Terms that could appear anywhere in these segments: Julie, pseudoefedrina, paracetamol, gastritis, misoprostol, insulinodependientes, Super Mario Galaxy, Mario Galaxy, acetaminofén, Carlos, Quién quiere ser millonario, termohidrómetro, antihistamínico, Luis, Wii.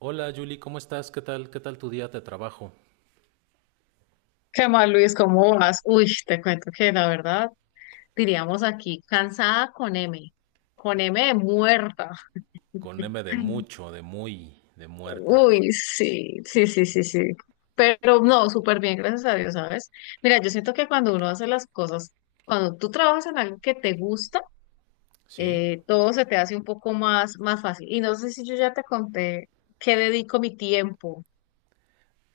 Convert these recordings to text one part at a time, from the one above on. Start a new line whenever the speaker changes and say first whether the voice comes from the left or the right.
right: Hola Julie, ¿cómo estás? ¿Qué tal? ¿Qué tal tu día de trabajo?
left: ¿Qué más, Luis? ¿Cómo vas? Uy, te cuento que la verdad, diríamos aquí, cansada con M de muerta.
right: Con M de mucho, de muy, de muerta.
left: Uy, sí, sí, sí, sí, sí. Pero no, súper bien, gracias a Dios, ¿sabes? Mira, yo siento que cuando uno hace las cosas, cuando tú trabajas en algo que te gusta,
right: ¿Sí?
left: todo se te hace un poco más, más fácil. Y no sé si yo ya te conté qué dedico mi tiempo.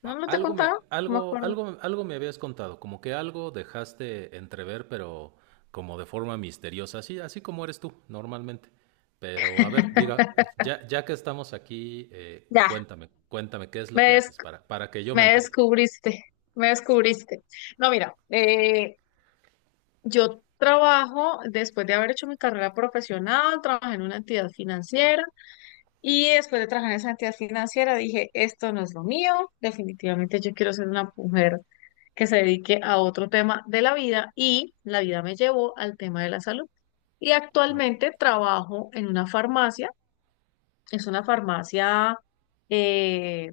left: ¿No,
right: A-
left: no te he
right: Algo me,
left: contado? No me
right: algo,
left: acuerdo.
right: algo, algo me habías contado, como que algo dejaste entrever, pero como de forma misteriosa, así, así como eres tú, normalmente. Pero a ver, diga, ya que estamos aquí,
left: Ya,
right: cuéntame, cuéntame qué es lo que
left: ves,
right: haces para que yo me
left: me
right: entere.
left: descubriste, me descubriste. No, mira, yo trabajo, después de haber hecho mi carrera profesional, trabajé en una entidad financiera y después de trabajar en esa entidad financiera dije, esto no es lo mío, definitivamente yo quiero ser una mujer que se dedique a otro tema de la vida y la vida me llevó al tema de la salud. Y
right: ¿No?
left: actualmente trabajo en una farmacia, es una farmacia eh,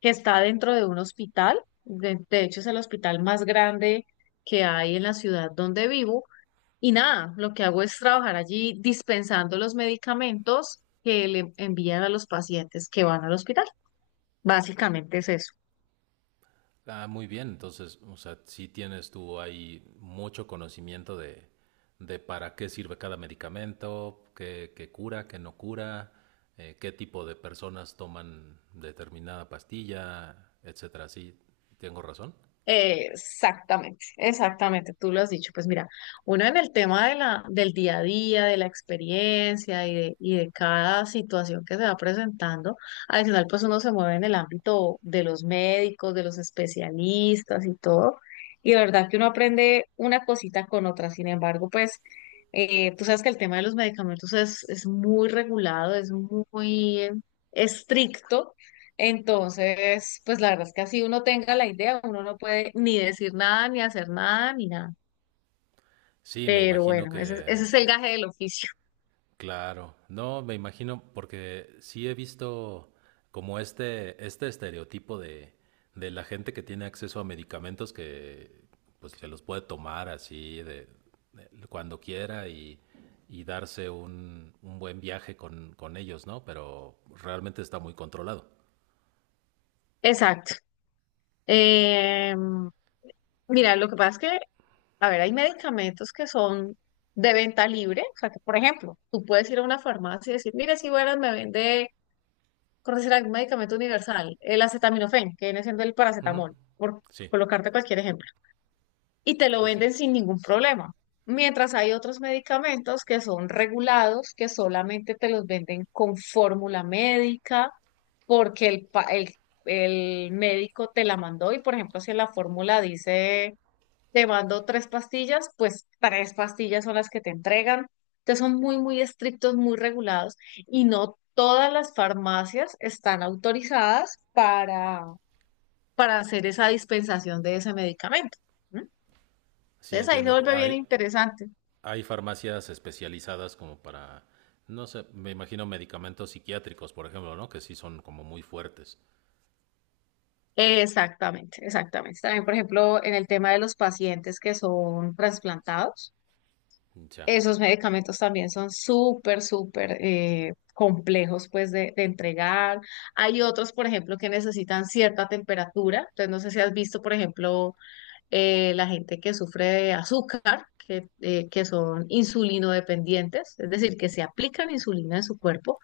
left: que está dentro de un hospital. De hecho, es el hospital más grande que hay en la ciudad donde vivo. Y nada, lo que hago es trabajar allí dispensando los medicamentos que le envían a los pacientes que van al hospital. Básicamente es eso.
right: Ah, muy bien. Entonces, o sea, sí tienes tú ahí mucho conocimiento de para qué sirve cada medicamento, qué cura, qué no cura, qué tipo de personas toman determinada pastilla, etcétera. Sí, tengo razón.
left: Exactamente, exactamente, tú lo has dicho. Pues mira, uno en el tema de la, del día a día, de la experiencia y de cada situación que se va presentando, adicional pues uno se mueve en el ámbito de los médicos, de los especialistas y todo, y de verdad que uno aprende una cosita con otra. Sin embargo, pues tú sabes que el tema de los medicamentos es muy regulado, es muy estricto. Entonces, pues la verdad es que así uno tenga la idea, uno no puede ni decir nada, ni hacer nada, ni nada.
right: Sí, me
left: Pero
right: imagino
left: bueno, ese
right: que
left: es el gaje del oficio.
right: claro, no, me imagino, porque sí he visto como este estereotipo de la gente que tiene acceso a medicamentos que pues se los puede tomar así cuando quiera y darse un buen viaje con ellos, ¿no? Pero realmente está muy controlado.
left: Exacto. Eh, mira, lo que pasa es que, a ver, hay medicamentos que son de venta libre. O sea, que por ejemplo, tú puedes ir a una farmacia y decir, mira, si bueno, me vende, por decir algún medicamento universal, el acetaminofén, que viene siendo el
right: Ujú.
left: paracetamol, por
right: Sí,
left: colocarte cualquier ejemplo. Y te lo
right: sí, sí.
left: venden sin ningún problema. Mientras hay otros medicamentos que son regulados, que solamente te los venden con fórmula médica, porque el médico te la mandó y, por ejemplo, si en la fórmula dice, te mando tres pastillas, pues tres pastillas son las que te entregan. Entonces son muy, muy estrictos, muy regulados y no todas las farmacias están autorizadas para hacer esa dispensación de ese medicamento, ¿no?
right: Sí,
left: Entonces ahí se
right: entiendo.
left: vuelve bien
right: Hay,
left: interesante.
right: Hay farmacias especializadas como para no sé, me imagino medicamentos psiquiátricos, por ejemplo, ¿no? Que sí son como muy fuertes.
left: Exactamente, exactamente. También, por ejemplo, en el tema de los pacientes que son trasplantados,
right: Ya,
left: esos medicamentos también son súper, súper complejos pues de entregar. Hay otros, por ejemplo, que necesitan cierta temperatura. Entonces, no sé si has visto, por ejemplo, la gente que sufre de azúcar, que son insulinodependientes, es decir, que se aplican insulina en su cuerpo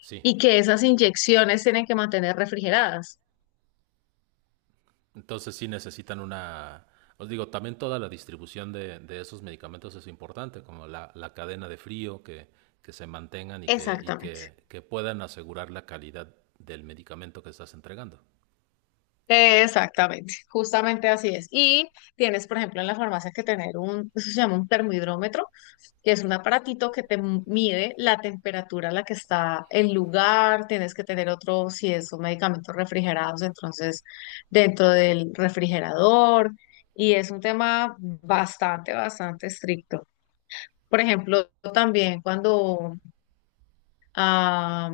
right: sí.
left: y que esas inyecciones tienen que mantener refrigeradas.
right: Entonces sí necesitan una... Os digo, también toda la distribución de esos medicamentos es importante, como la cadena de frío, que se mantengan y que, y
left: Exactamente,
right: que, que puedan asegurar la calidad del medicamento que estás entregando.
left: exactamente, justamente así es. Y tienes, por ejemplo, en la farmacia que tener un, eso se llama un termohidrómetro, que es un aparatito que te mide la temperatura a la que está el lugar, tienes que tener otro, si es son medicamentos refrigerados, entonces dentro del refrigerador, y es un tema bastante, bastante estricto. Por ejemplo, también cuando ah,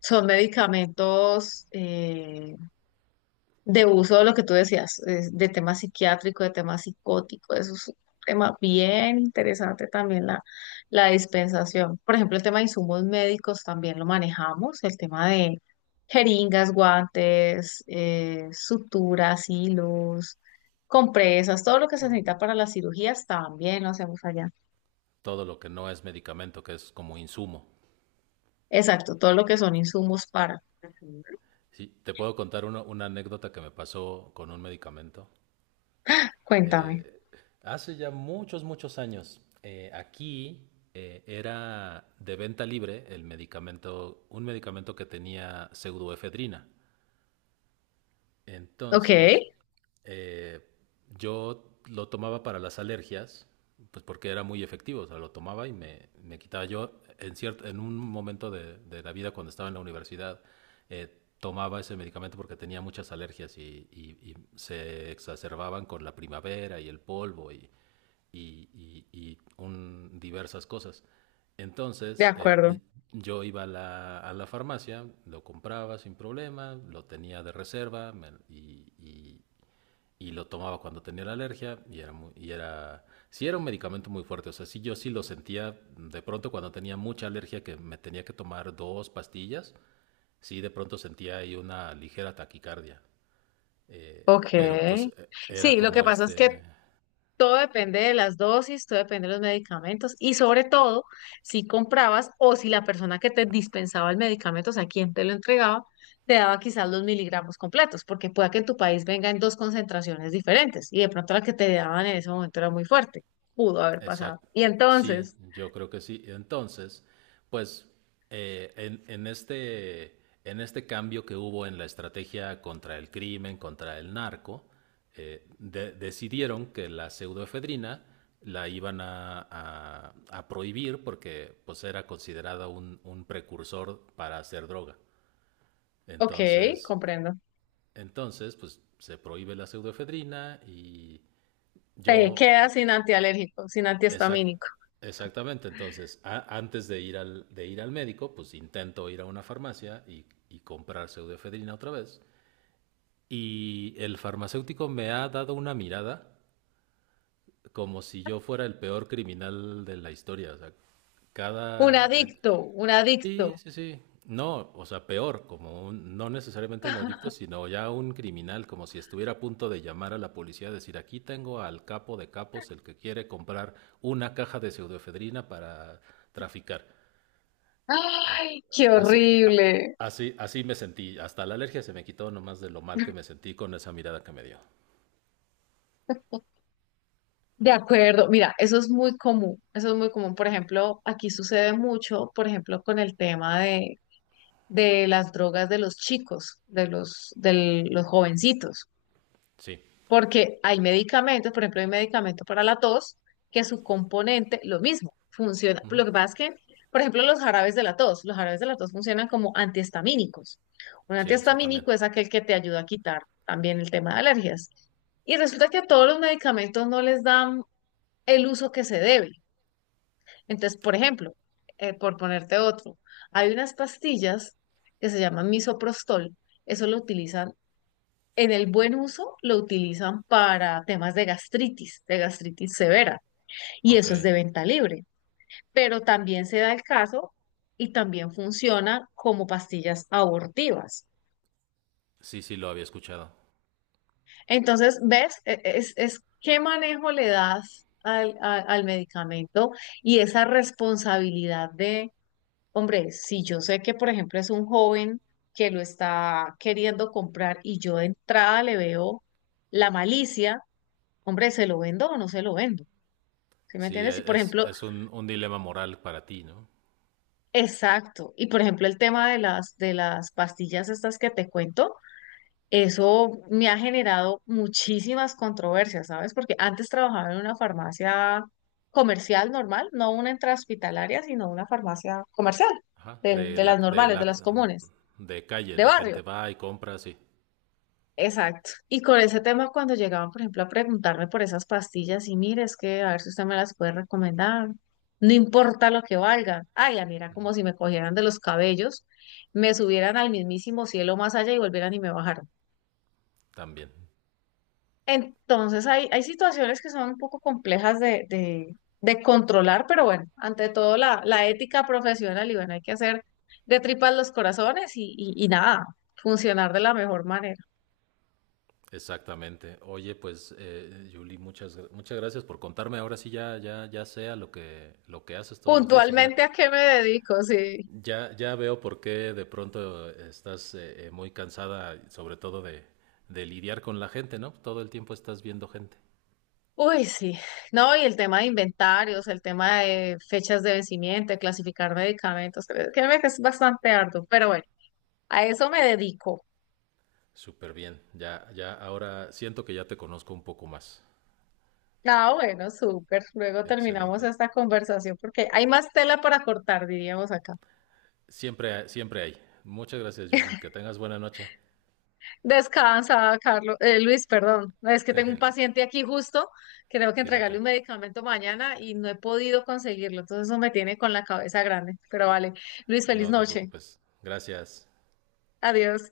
left: son medicamentos de uso de lo que tú decías, es de tema psiquiátrico, de tema psicótico, eso es un tema bien interesante también la dispensación. Por ejemplo, el tema de insumos médicos también lo manejamos, el tema de jeringas, guantes, suturas, hilos, compresas, todo lo que se necesita para las cirugías también lo hacemos allá.
right: Todo lo que no es medicamento, que es como insumo.
left: Exacto, todo lo que son insumos para. Ujú.
right: Sí, te puedo contar una anécdota que me pasó con un medicamento.
left: Cuéntame.
right: Eh, hace ya muchos, muchos años, aquí era de venta libre el medicamento, un medicamento que tenía pseudoefedrina.
left: Ok,
right: Entonces, eh, yo lo tomaba para las alergias, pues porque era muy efectivo, o sea, lo tomaba y me quitaba. Yo en, cierto, en un momento de la vida cuando estaba en la universidad, tomaba ese medicamento porque tenía muchas alergias y se exacerbaban con la primavera y el polvo y diversas cosas.
left: de
right: Entonces,
left: acuerdo.
right: yo iba a a la farmacia, lo compraba sin problema, lo tenía de reserva y lo tomaba cuando tenía la alergia y sí era un medicamento muy fuerte, o sea, sí yo sí lo sentía de pronto cuando tenía mucha alergia que me tenía que tomar dos pastillas, sí de pronto sentía ahí una ligera taquicardia. Eh,
left: Ok.
right: pero pues eh, era
left: Sí, lo
right: como
left: que pasa es
right: este,
left: que todo depende de las dosis, todo depende de los medicamentos y sobre todo si comprabas o si la persona que te dispensaba el medicamento, o sea, quien te lo entregaba, te daba quizás los miligramos completos, porque pueda que en tu país venga en dos concentraciones diferentes y de pronto la que te daban en ese momento era muy fuerte, pudo haber pasado.
right: exacto.
left: Y
right: Sí,
left: entonces,
right: yo creo que sí. Entonces, pues eh, en, en este, en este cambio que hubo en la estrategia contra el crimen, contra el narco, decidieron que la pseudoefedrina la iban a prohibir porque pues era considerada un precursor para hacer droga.
left: ok,
right: Entonces,
left: comprendo,
right: entonces, pues se prohíbe la pseudoefedrina y
left: te
right: yo...
left: quedas sin antialérgico, sin
right: Exact-
left: antihistamínico.
right: exactamente, entonces, antes de ir, de ir al médico, pues intento ir a una farmacia y comprar pseudoefedrina otra vez. Y el farmacéutico me ha dado una mirada como si yo fuera el peor criminal de la historia. O sea,
left: Un
right: cada...
left: adicto, un
right: Sí,
left: adicto.
right: sí, sí. No, o sea, peor, como un, no necesariamente un adicto, sino ya un criminal, como si estuviera a punto de llamar a la policía, decir, aquí tengo al capo de capos, el que quiere comprar una caja de pseudoefedrina para traficar.
left: Ay, qué
right: Así, a-
left: horrible.
right: así, así me sentí, hasta la alergia se me quitó nomás de lo mal que me sentí con esa mirada que me dio.
left: De acuerdo, mira, eso es muy común, eso es muy común. Por ejemplo, aquí sucede mucho, por ejemplo, con el tema de las drogas de los chicos, de los jovencitos,
right: Sí,
left: porque hay medicamentos, por ejemplo, hay medicamento para la tos, que su componente, lo mismo, funciona. Lo que pasa es que, por ejemplo, los jarabes de la tos, los jarabes de la tos funcionan como antihistamínicos. Un
right: sí, sí, también.
left: antihistamínico es aquel que te ayuda a quitar también el tema de alergias. Y resulta que a todos los medicamentos no les dan el uso que se debe. Entonces, por ejemplo, por ponerte otro, hay unas pastillas que se llaman misoprostol, eso lo utilizan, en el buen uso lo utilizan para temas de gastritis severa, y
right: Ok,
left: eso es de venta libre, pero también se da el caso y también funciona como pastillas abortivas.
right: sí, sí, lo había escuchado.
left: Entonces, ¿ves? Es qué manejo le das al, a, al medicamento y esa responsabilidad de hombre, si yo sé que, por ejemplo, es un joven que lo está queriendo comprar y yo de entrada le veo la malicia, hombre, ¿se lo vendo o no se lo vendo? ¿Sí me
right: Sí,
left: entiendes? Y por ejemplo,
right: es un dilema moral para ti, ¿no?
left: exacto. Y por ejemplo, el tema de las pastillas estas que te cuento, eso me ha generado muchísimas controversias, ¿sabes? Porque antes trabajaba en una farmacia comercial normal, no una intrahospitalaria, sino una farmacia comercial,
right: Ajá,
left: de de las
right: de
left: normales, de
right: la,
left: las comunes,
right: de calle,
left: de
right: la gente
left: barrio.
right: va y compra, sí,
left: Exacto. Y con ese tema, cuando llegaban, por ejemplo, a preguntarme por esas pastillas, y mire, es que a ver si usted me las puede recomendar, no importa lo que valgan. Ay, la mira, como si me cogieran de los cabellos, me subieran al mismísimo cielo más allá y volvieran y me bajaran.
right: también,
left: Entonces, hay situaciones que son un poco complejas de controlar, pero bueno, ante todo la, la ética profesional, y bueno, hay que hacer de tripas los corazones y nada, funcionar de la mejor manera.
right: exactamente. Oye, pues, Julie, muchas gracias por contarme. Ahora sí ya, ya sea lo que haces todos los días y ya,
left: Puntualmente, ¿a qué me dedico? Sí.
right: ya veo por qué de pronto estás muy cansada, sobre todo de lidiar con la gente, ¿no? Todo el tiempo estás viendo gente.
left: Uy, sí. No, y el tema de inventarios, el tema de fechas de vencimiento, de clasificar medicamentos, créeme que es bastante arduo, pero bueno, a eso me dedico.
right: Súper bien, ya, ya, ahora siento que ya te conozco un poco más.
left: Ah, bueno, súper. Luego terminamos
right: Excelente.
left: esta conversación porque hay más tela para cortar, diríamos acá.
right: Siempre, siempre hay. Muchas gracias, Julie. Que tengas buena noche.
left: Descansa, Carlos, Luis, perdón. No, es que tengo un paciente aquí justo que tengo que entregarle
right: Fíjate,
left: un medicamento mañana y no he podido conseguirlo, entonces eso me tiene con la cabeza grande. Pero vale, Luis, feliz
right: no te
left: noche.
right: preocupes. Gracias.
left: Adiós.